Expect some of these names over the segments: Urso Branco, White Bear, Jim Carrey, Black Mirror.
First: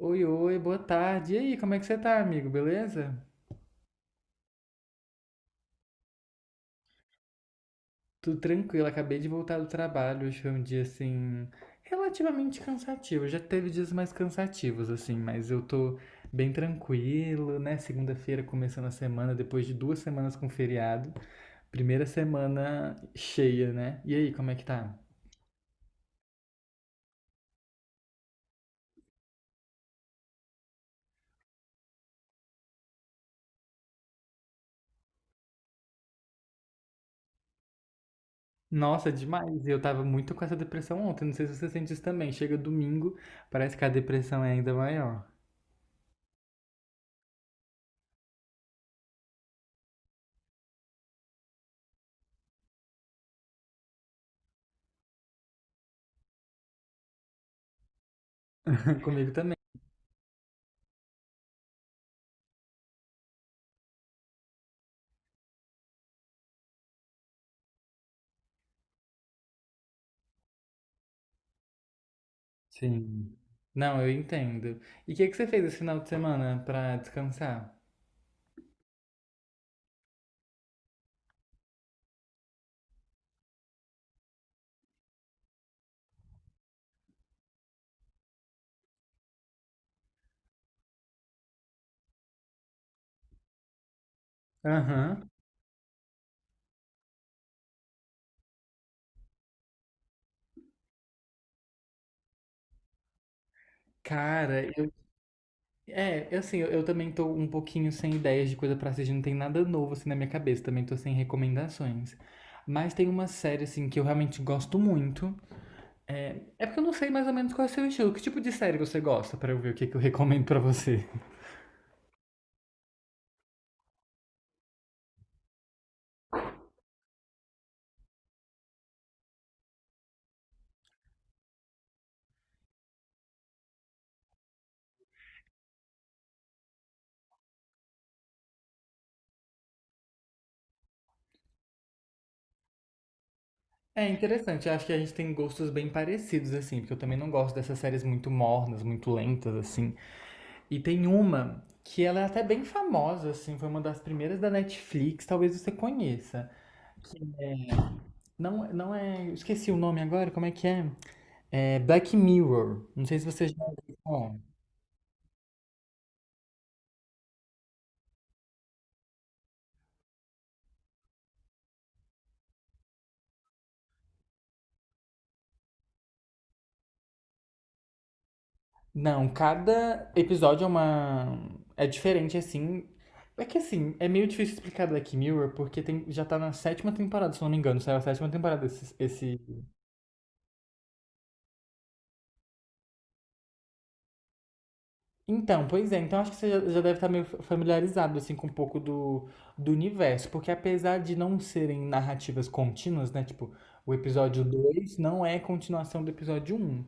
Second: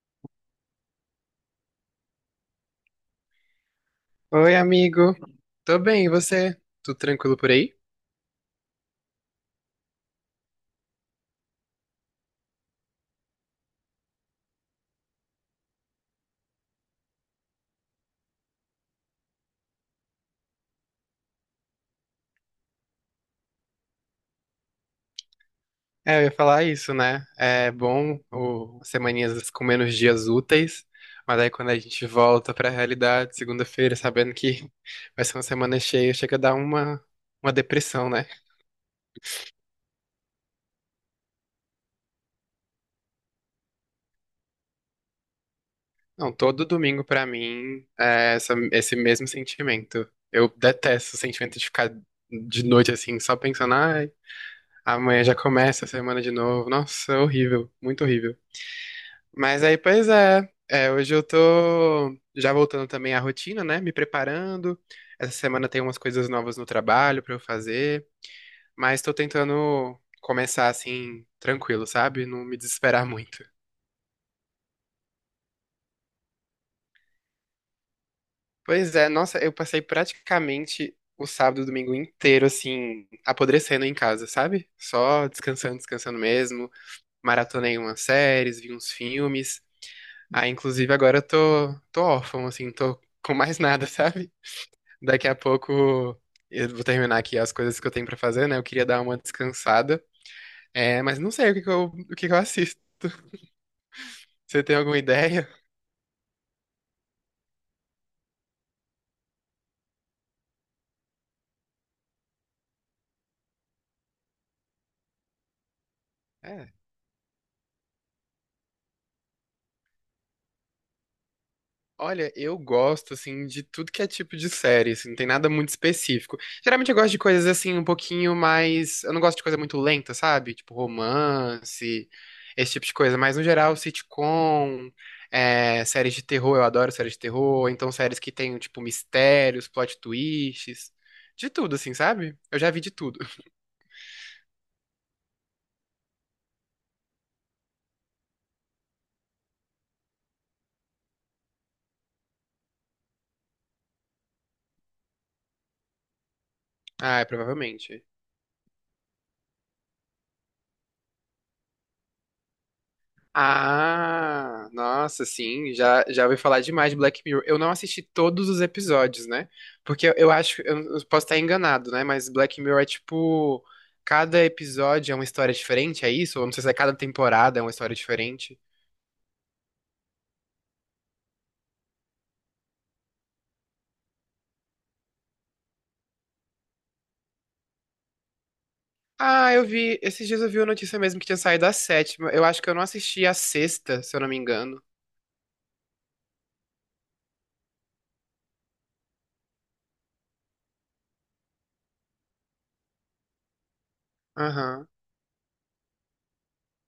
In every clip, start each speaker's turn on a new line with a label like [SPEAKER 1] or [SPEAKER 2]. [SPEAKER 1] Oi, oi, boa tarde. E aí, como é que você tá, amigo? Beleza?
[SPEAKER 2] Oi, amigo. Tô bem, e você? Tudo tranquilo por aí?
[SPEAKER 1] Tudo tranquilo, acabei de voltar do trabalho. Hoje foi um dia, assim, relativamente cansativo. Já teve dias mais cansativos, assim, mas eu tô bem tranquilo, né? Segunda-feira começando a semana, depois de 2 semanas com feriado. Primeira semana cheia, né? E aí, como é que tá?
[SPEAKER 2] É, eu ia falar isso, né? É bom o as semaninhas com menos dias úteis, mas aí quando a gente volta pra realidade, segunda-feira, sabendo que vai ser uma semana cheia, chega a dar uma depressão, né?
[SPEAKER 1] Nossa, demais. Eu tava muito com essa depressão ontem. Não sei se você sente isso também. Chega domingo, parece que a depressão é ainda maior.
[SPEAKER 2] Não, todo domingo pra mim é esse mesmo sentimento. Eu detesto o sentimento de ficar de noite assim, só pensando, ai, amanhã já começa a semana de novo. Nossa, é horrível, muito horrível.
[SPEAKER 1] Comigo também.
[SPEAKER 2] Mas aí, pois é. É, hoje eu tô já voltando também à rotina, né? Me preparando. Essa semana tem umas coisas novas no trabalho pra eu fazer, mas tô tentando começar assim, tranquilo, sabe? Não me desesperar
[SPEAKER 1] Sim.
[SPEAKER 2] muito.
[SPEAKER 1] Não, eu entendo. E o que que você fez esse final de semana pra descansar?
[SPEAKER 2] Pois é, nossa, eu passei praticamente o sábado e o domingo inteiro assim, apodrecendo em casa, sabe? Só descansando, descansando mesmo. Maratonei umas séries, vi uns filmes. Aí, inclusive, agora eu tô órfão, assim, tô com mais nada, sabe? Daqui
[SPEAKER 1] Aham.
[SPEAKER 2] a pouco eu vou terminar aqui as coisas que eu tenho pra fazer, né? Eu queria dar uma descansada. É, mas não sei o que que eu assisto. Você
[SPEAKER 1] Cara,
[SPEAKER 2] tem
[SPEAKER 1] eu.
[SPEAKER 2] alguma ideia?
[SPEAKER 1] É, eu, assim, eu também tô um pouquinho sem ideias de coisa pra assistir, não tem nada novo assim na minha cabeça, também tô sem recomendações. Mas tem uma série, assim, que eu realmente gosto muito. É porque
[SPEAKER 2] É.
[SPEAKER 1] eu não sei mais ou menos qual é o seu estilo. Que tipo de série você gosta pra eu ver o que que eu recomendo pra você?
[SPEAKER 2] Olha, eu gosto, assim, de tudo que é tipo de série, assim, não tem nada muito específico. Geralmente eu gosto de coisas, assim, um pouquinho mais... Eu não gosto de coisa muito lenta, sabe? Tipo romance, esse tipo de coisa. Mas, no geral, sitcom, é, séries de terror, eu adoro séries de terror. Ou Então, séries que tem, tipo, mistérios, plot twists, de tudo, assim, sabe? Eu já vi de tudo.
[SPEAKER 1] É interessante, eu acho que a gente tem gostos bem parecidos, assim, porque eu também não gosto dessas séries muito mornas, muito lentas, assim. E tem uma que ela é até bem famosa, assim, foi uma das primeiras da Netflix, talvez você conheça.
[SPEAKER 2] Ah, é, provavelmente.
[SPEAKER 1] Não, não é. Esqueci o nome agora, como é que é? É Black Mirror. Não sei se você já ouviu falar.
[SPEAKER 2] Ah, nossa, sim, já ouvi falar demais de Black Mirror. Eu não assisti todos os episódios, né? Porque eu posso estar enganado, né? Mas Black Mirror é tipo, cada episódio é uma história diferente, é isso? Ou não sei se é cada temporada é uma história diferente.
[SPEAKER 1] Não, cada episódio é uma. É diferente, assim. É que assim, é meio difícil explicar Black Mirror, porque tem, já tá na sétima temporada, se eu não me engano, saiu a sétima temporada esse
[SPEAKER 2] Ah, eu vi, esses dias eu vi a notícia mesmo que tinha saído a sétima. Eu acho que eu não assisti a sexta, se eu não me engano.
[SPEAKER 1] Então, pois é. Então acho que você já deve estar meio familiarizado assim com um pouco do universo, porque apesar de não serem narrativas contínuas, né, tipo, o episódio
[SPEAKER 2] Aham.
[SPEAKER 1] 2 não é continuação do episódio um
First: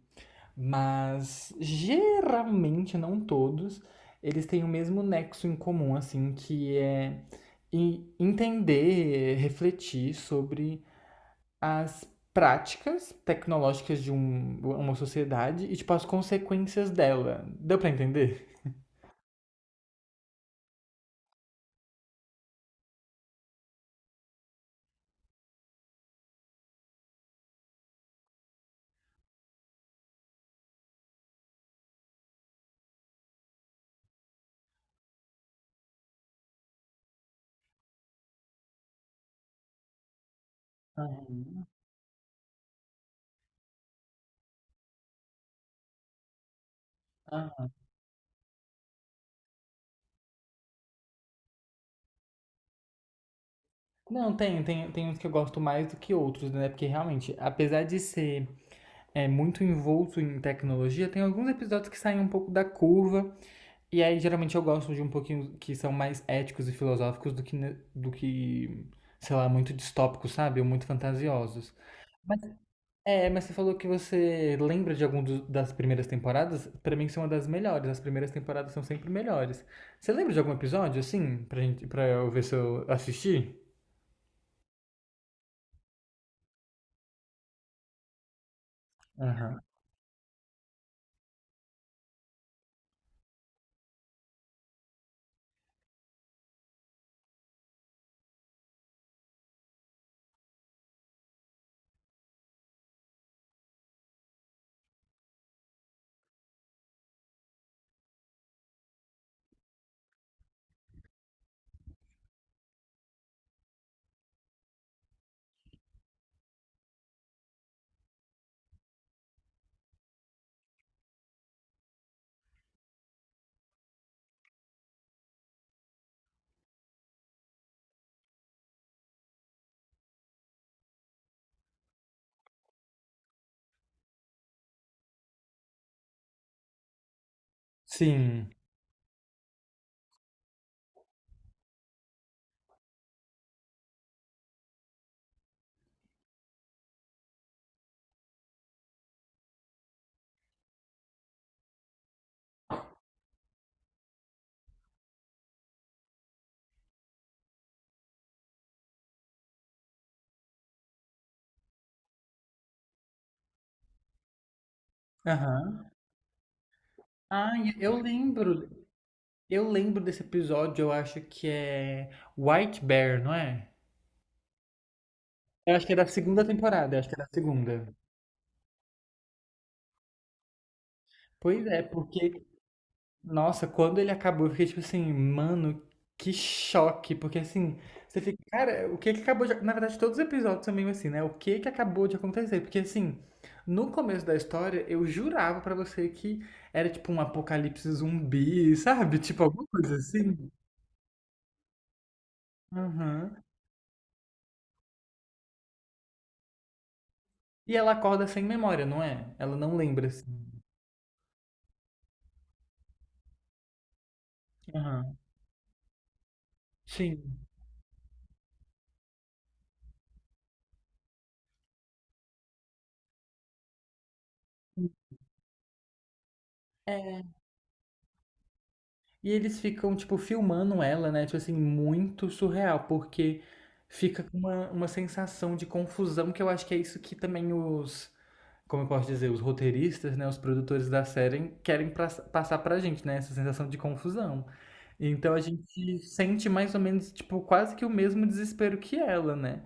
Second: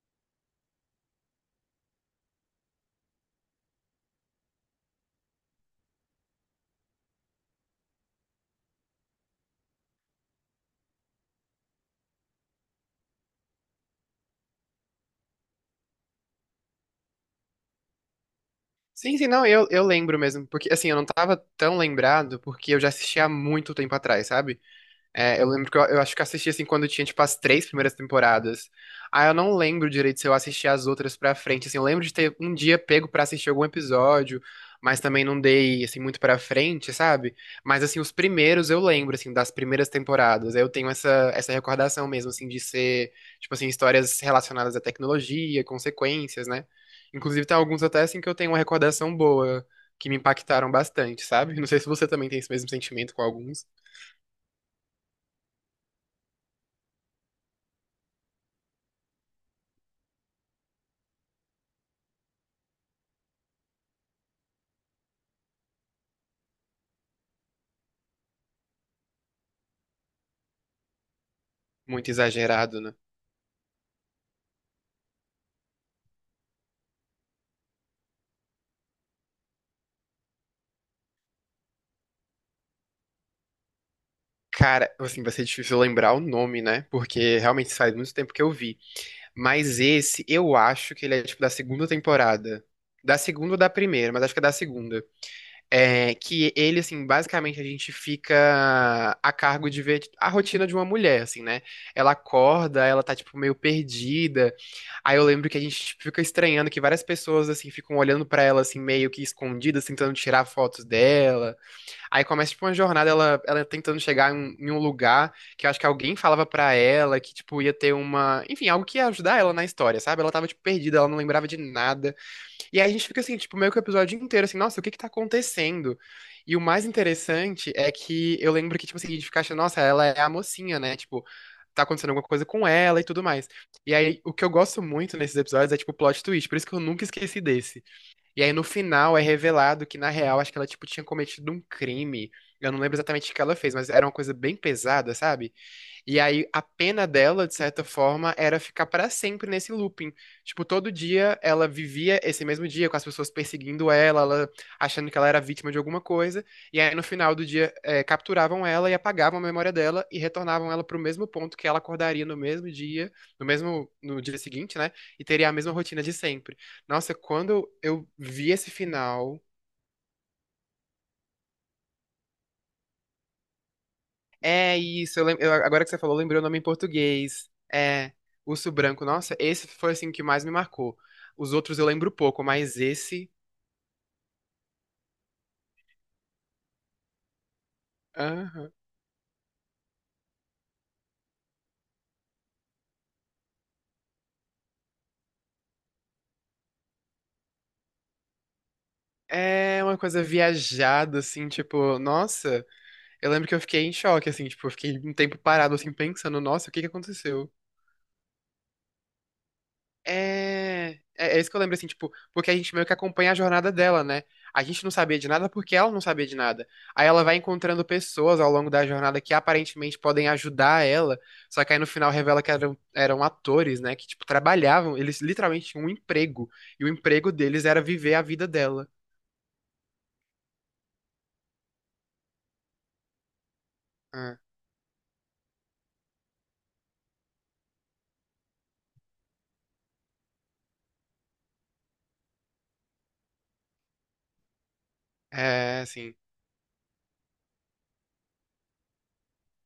[SPEAKER 1] mas geralmente, não todos, eles têm o mesmo nexo em comum, assim, que é entender, refletir sobre as práticas tecnológicas de uma sociedade e tipo as consequências dela. Deu pra entender?
[SPEAKER 2] Sim, sim, não, eu lembro mesmo, porque assim, eu não tava tão lembrado, porque eu já assisti há muito tempo atrás, sabe? É, eu lembro que eu acho que eu assisti assim quando tinha, tipo, as três primeiras temporadas. Ah, eu não lembro direito se eu assisti as outras pra frente. Assim, eu lembro de ter um dia pego pra assistir algum episódio, mas também não dei, assim, muito pra frente, sabe? Mas, assim, os primeiros eu lembro, assim, das primeiras temporadas. Eu tenho essa recordação mesmo, assim, de ser, tipo, assim, histórias relacionadas à tecnologia, consequências, né? Inclusive, tem
[SPEAKER 1] Aham.
[SPEAKER 2] alguns até, assim, que eu tenho uma recordação boa, que me impactaram bastante, sabe? Não sei se você também tem esse mesmo sentimento com alguns.
[SPEAKER 1] Não, tem uns que eu gosto mais do que outros, né? Porque realmente, apesar de ser muito envolto em tecnologia, tem alguns episódios que saem um pouco da curva. E aí, geralmente, eu gosto de um pouquinho que são mais éticos e filosóficos do que, sei lá, muito distópicos, sabe? Ou muito fantasiosos.
[SPEAKER 2] Muito
[SPEAKER 1] Mas,
[SPEAKER 2] exagerado, né?
[SPEAKER 1] mas você falou que você lembra de algum das primeiras temporadas? Pra mim, são uma das melhores. As primeiras temporadas são sempre melhores. Você lembra de algum episódio, assim, pra eu ver se eu assisti?
[SPEAKER 2] Cara, assim, vai ser difícil lembrar o nome, né? Porque realmente faz muito tempo que eu vi. Mas esse, eu acho que ele é tipo da segunda temporada. Da segunda ou da primeira, mas acho que é da segunda. É que ele, assim, basicamente a gente fica a cargo de ver tipo, a rotina de uma mulher, assim, né? Ela acorda, ela tá, tipo, meio perdida. Aí eu lembro que a gente tipo, fica estranhando que várias pessoas, assim, ficam olhando pra ela, assim, meio que escondidas, tentando tirar fotos dela. Aí começa, tipo, uma jornada, ela tentando chegar em um lugar que eu acho que alguém falava pra ela que, tipo, ia ter uma... Enfim, algo que ia ajudar ela na história, sabe? Ela tava, tipo, perdida, ela não lembrava de nada. E aí a gente fica, assim, tipo, meio que o episódio inteiro, assim, nossa, o que que tá acontecendo? E o mais interessante é que eu lembro que, tipo, assim, a gente fica achando, nossa, ela é a mocinha, né? Tipo, tá acontecendo alguma coisa com ela e tudo mais. E aí, o que eu gosto muito nesses episódios é, tipo, plot twist. Por isso que eu nunca esqueci desse. E
[SPEAKER 1] Sim.
[SPEAKER 2] aí no final é revelado que, na real, acho que ela, tipo, tinha cometido um crime. Eu não lembro exatamente o que ela fez, mas era uma coisa bem pesada, sabe? E aí a pena dela, de certa forma, era ficar pra sempre nesse looping. Tipo, todo dia ela vivia esse mesmo dia com as pessoas perseguindo ela, ela achando que ela era vítima de alguma coisa. E aí no final do dia capturavam ela e apagavam a memória dela e retornavam ela pro mesmo ponto que ela acordaria no mesmo dia, no dia seguinte, né? E teria a mesma
[SPEAKER 1] Aham.
[SPEAKER 2] rotina de sempre. Nossa, quando
[SPEAKER 1] Ai, eu
[SPEAKER 2] eu vi
[SPEAKER 1] lembro.
[SPEAKER 2] esse final.
[SPEAKER 1] Eu lembro desse episódio, eu acho que é White Bear, não é?
[SPEAKER 2] É isso,
[SPEAKER 1] Eu
[SPEAKER 2] agora
[SPEAKER 1] acho
[SPEAKER 2] que
[SPEAKER 1] que é
[SPEAKER 2] você
[SPEAKER 1] da
[SPEAKER 2] falou, lembrei o
[SPEAKER 1] segunda
[SPEAKER 2] nome em
[SPEAKER 1] temporada, eu acho que é da
[SPEAKER 2] português.
[SPEAKER 1] segunda.
[SPEAKER 2] É, Urso Branco. Nossa, esse foi assim o que mais me marcou. Os
[SPEAKER 1] Pois
[SPEAKER 2] outros
[SPEAKER 1] é,
[SPEAKER 2] eu lembro
[SPEAKER 1] porque,
[SPEAKER 2] pouco, mas esse.
[SPEAKER 1] nossa, quando ele acabou, eu fiquei tipo assim, mano, que choque. Porque assim, você fica,
[SPEAKER 2] Aham.
[SPEAKER 1] cara, o que que acabou de. Na verdade, todos os episódios são meio assim, né? O que que acabou de acontecer? Porque assim, no começo da história, eu jurava pra você que era tipo um apocalipse zumbi, sabe? Tipo, alguma
[SPEAKER 2] É
[SPEAKER 1] coisa
[SPEAKER 2] uma coisa
[SPEAKER 1] assim.
[SPEAKER 2] viajada, assim, tipo, nossa, eu
[SPEAKER 1] Aham.
[SPEAKER 2] lembro que eu fiquei em choque, assim, tipo, eu fiquei um tempo parado, assim, pensando, nossa, o que que aconteceu?
[SPEAKER 1] E ela acorda sem memória, não é? Ela não lembra, assim.
[SPEAKER 2] É, é isso que eu lembro, assim, tipo, porque a gente meio que acompanha a jornada dela, né? A gente não
[SPEAKER 1] Aham.
[SPEAKER 2] sabia de nada porque ela não sabia de nada. Aí ela vai
[SPEAKER 1] Sim.
[SPEAKER 2] encontrando pessoas ao longo da jornada que aparentemente podem ajudar ela, só que aí no final revela que eram atores, né? Que, tipo, trabalhavam, eles literalmente tinham um emprego, e o
[SPEAKER 1] É.
[SPEAKER 2] emprego deles era viver a vida dela.
[SPEAKER 1] E eles ficam, tipo, filmando ela, né? Tipo assim, muito surreal, porque fica com
[SPEAKER 2] Ah,
[SPEAKER 1] uma sensação de confusão, que eu acho que é isso que também os, como eu posso dizer, os roteiristas, né? Os produtores da série querem passar pra gente, né? Essa sensação de confusão. Então a
[SPEAKER 2] é,
[SPEAKER 1] gente
[SPEAKER 2] assim,
[SPEAKER 1] sente mais ou menos, tipo, quase que o mesmo desespero que ela, né?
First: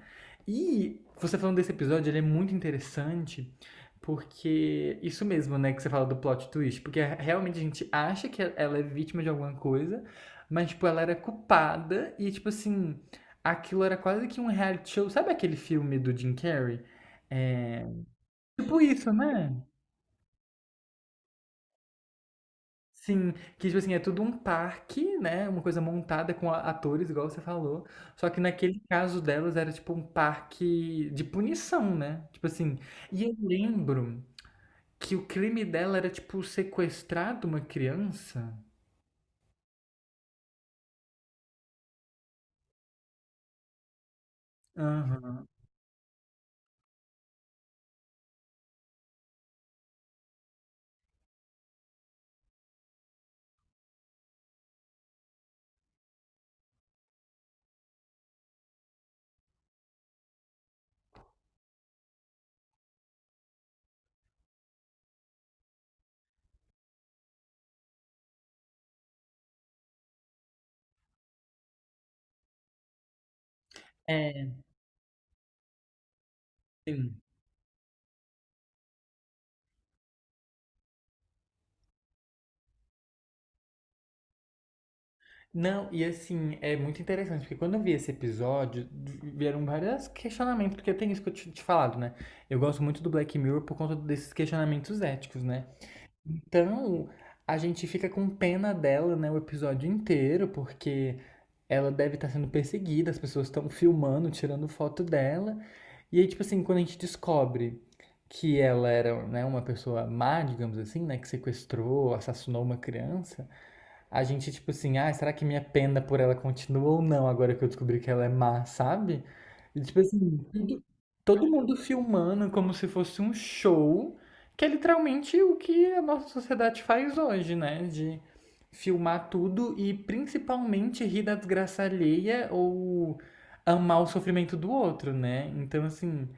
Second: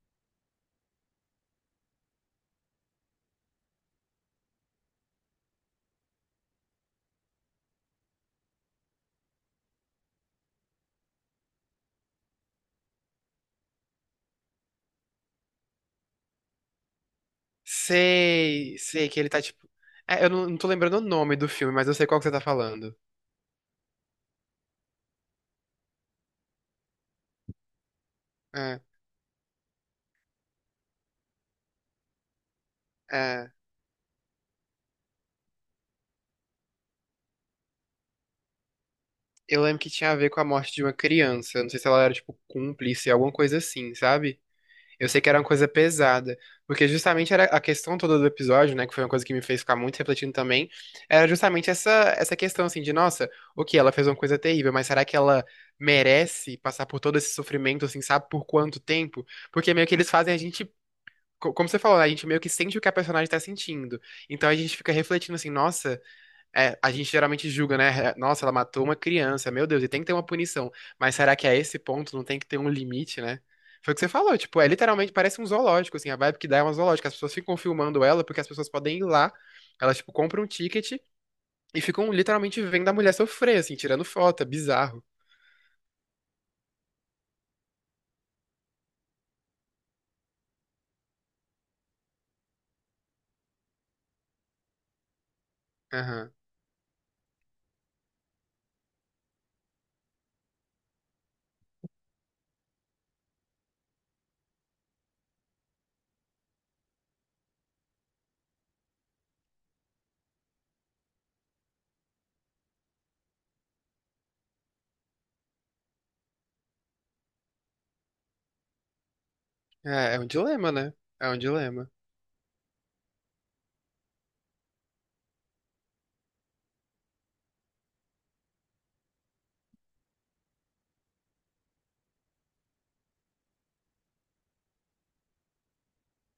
[SPEAKER 1] E você falando desse episódio, ele é muito interessante. Porque isso mesmo, né, que você fala do plot twist, porque realmente a gente acha que ela é vítima de alguma coisa, mas tipo ela era culpada e tipo assim, aquilo era quase que um reality show. Sabe aquele filme do Jim Carrey? É,
[SPEAKER 2] sei,
[SPEAKER 1] tipo
[SPEAKER 2] sei
[SPEAKER 1] isso,
[SPEAKER 2] que ele tá,
[SPEAKER 1] né?
[SPEAKER 2] tipo... é, eu não, não tô lembrando o nome do filme, mas eu sei qual que você tá falando.
[SPEAKER 1] Sim, que tipo assim, é tudo um parque, né? Uma coisa montada com atores, igual você falou. Só que naquele
[SPEAKER 2] É,
[SPEAKER 1] caso delas era tipo um parque de punição, né? Tipo assim, e eu
[SPEAKER 2] é.
[SPEAKER 1] lembro que o crime dela era, tipo, sequestrar de uma criança?
[SPEAKER 2] Eu lembro que tinha a ver com a morte de uma criança. Não sei se ela era, tipo, cúmplice, alguma coisa assim, sabe? Eu sei que era uma
[SPEAKER 1] Aham.
[SPEAKER 2] coisa pesada. Porque justamente era a questão toda do episódio, né? Que foi uma coisa que me fez ficar muito refletindo também. Era justamente essa questão, assim, de, nossa, ok, ela fez uma coisa terrível, mas será que ela merece passar por todo esse sofrimento, assim, sabe por quanto tempo? Porque meio que eles fazem a gente. Como você falou, né, a gente meio que sente o que a personagem tá sentindo. Então a gente fica refletindo assim, nossa. É, a gente geralmente julga, né? É, nossa, ela matou uma criança, meu Deus, e tem que ter uma punição. Mas será que a esse ponto não tem que ter um limite, né? Foi o que você falou,
[SPEAKER 1] É,
[SPEAKER 2] tipo, é literalmente parece um zoológico, assim, a vibe que dá é uma zoológica. As
[SPEAKER 1] sim.
[SPEAKER 2] pessoas ficam filmando ela porque as pessoas podem ir lá, elas, tipo, compram um ticket e ficam literalmente vendo a mulher sofrer, assim, tirando foto, é bizarro.
[SPEAKER 1] Não, e assim, é muito interessante, porque quando eu vi esse episódio, vieram vários questionamentos, porque tem isso que eu tinha te falado, né? Eu gosto muito do Black Mirror por conta desses questionamentos éticos, né?
[SPEAKER 2] Aham.
[SPEAKER 1] Então, a gente fica com pena dela, né, o episódio inteiro, porque ela deve estar sendo perseguida, as pessoas estão filmando, tirando foto dela. E aí, tipo assim, quando a gente descobre que ela era, né, uma pessoa má, digamos assim, né, que sequestrou, assassinou uma criança, a gente, tipo assim, ah, será que minha pena por ela continua ou não agora que eu descobri que ela é má, sabe? E, tipo
[SPEAKER 2] É, é um
[SPEAKER 1] assim,
[SPEAKER 2] dilema, né? É um
[SPEAKER 1] todo mundo
[SPEAKER 2] dilema.
[SPEAKER 1] filmando como se fosse um show, que é literalmente o que a nossa sociedade faz hoje, né? De filmar tudo e principalmente rir da desgraça alheia ou amar o sofrimento do outro, né? Então, assim,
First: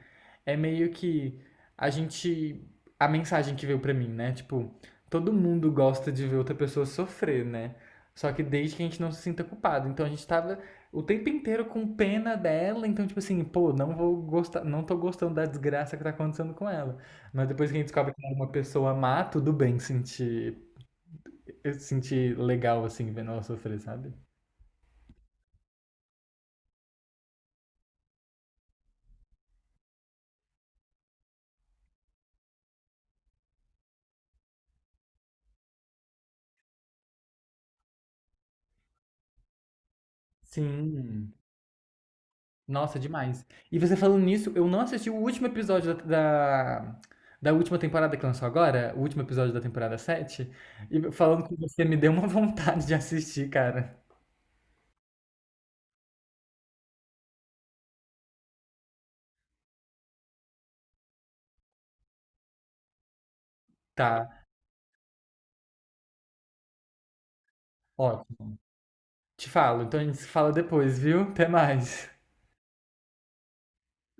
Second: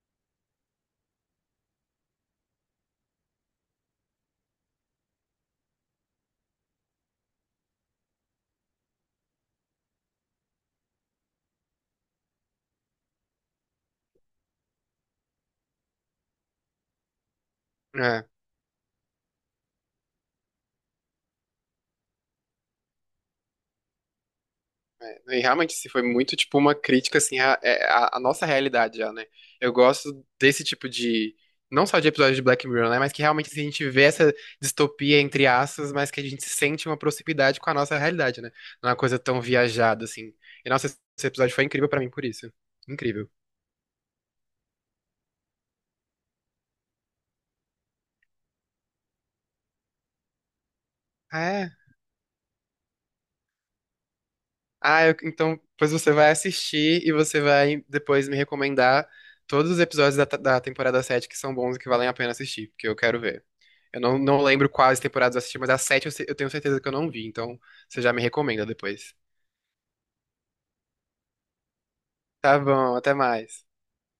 [SPEAKER 1] é meio que a gente. A mensagem que veio pra mim, né? Tipo, todo mundo gosta de ver outra pessoa sofrer, né? Só que desde que a gente não se sinta culpado. Então a gente tava o tempo inteiro com pena dela, então, tipo assim, pô, não vou gostar, não tô gostando da desgraça que tá acontecendo com ela. Mas depois que a gente descobre que
[SPEAKER 2] É.
[SPEAKER 1] ela é uma pessoa má, tudo bem sentir, eu sentir legal, assim, vendo ela sofrer, sabe?
[SPEAKER 2] E realmente, assim, foi muito tipo uma crítica assim à nossa realidade já, né? Eu gosto desse tipo de, não só de episódio de Black Mirror, né, mas que realmente assim, a gente vê essa distopia entre aspas, mas que a gente sente uma proximidade com a nossa realidade, né? Não é uma coisa tão viajada assim. E nossa, esse
[SPEAKER 1] Sim.
[SPEAKER 2] episódio foi incrível pra mim por isso.
[SPEAKER 1] Nossa,
[SPEAKER 2] Incrível.
[SPEAKER 1] demais. E você falando nisso, eu não assisti o último episódio da, da, da última temporada que lançou agora, o último episódio da temporada 7 e falando com
[SPEAKER 2] É.
[SPEAKER 1] você me deu uma vontade de assistir, cara.
[SPEAKER 2] Ah, então pois você vai assistir e você vai depois me recomendar todos os episódios da temporada 7 que são bons e que valem a pena assistir, porque eu quero ver. Eu
[SPEAKER 1] Tá,
[SPEAKER 2] não lembro quais temporadas eu assisti, mas a 7 eu, eu tenho certeza que eu não vi, então você
[SPEAKER 1] ó,
[SPEAKER 2] já me recomenda depois.
[SPEAKER 1] te falo, então a gente se fala depois, viu? Até mais.
[SPEAKER 2] Tá bom, até mais.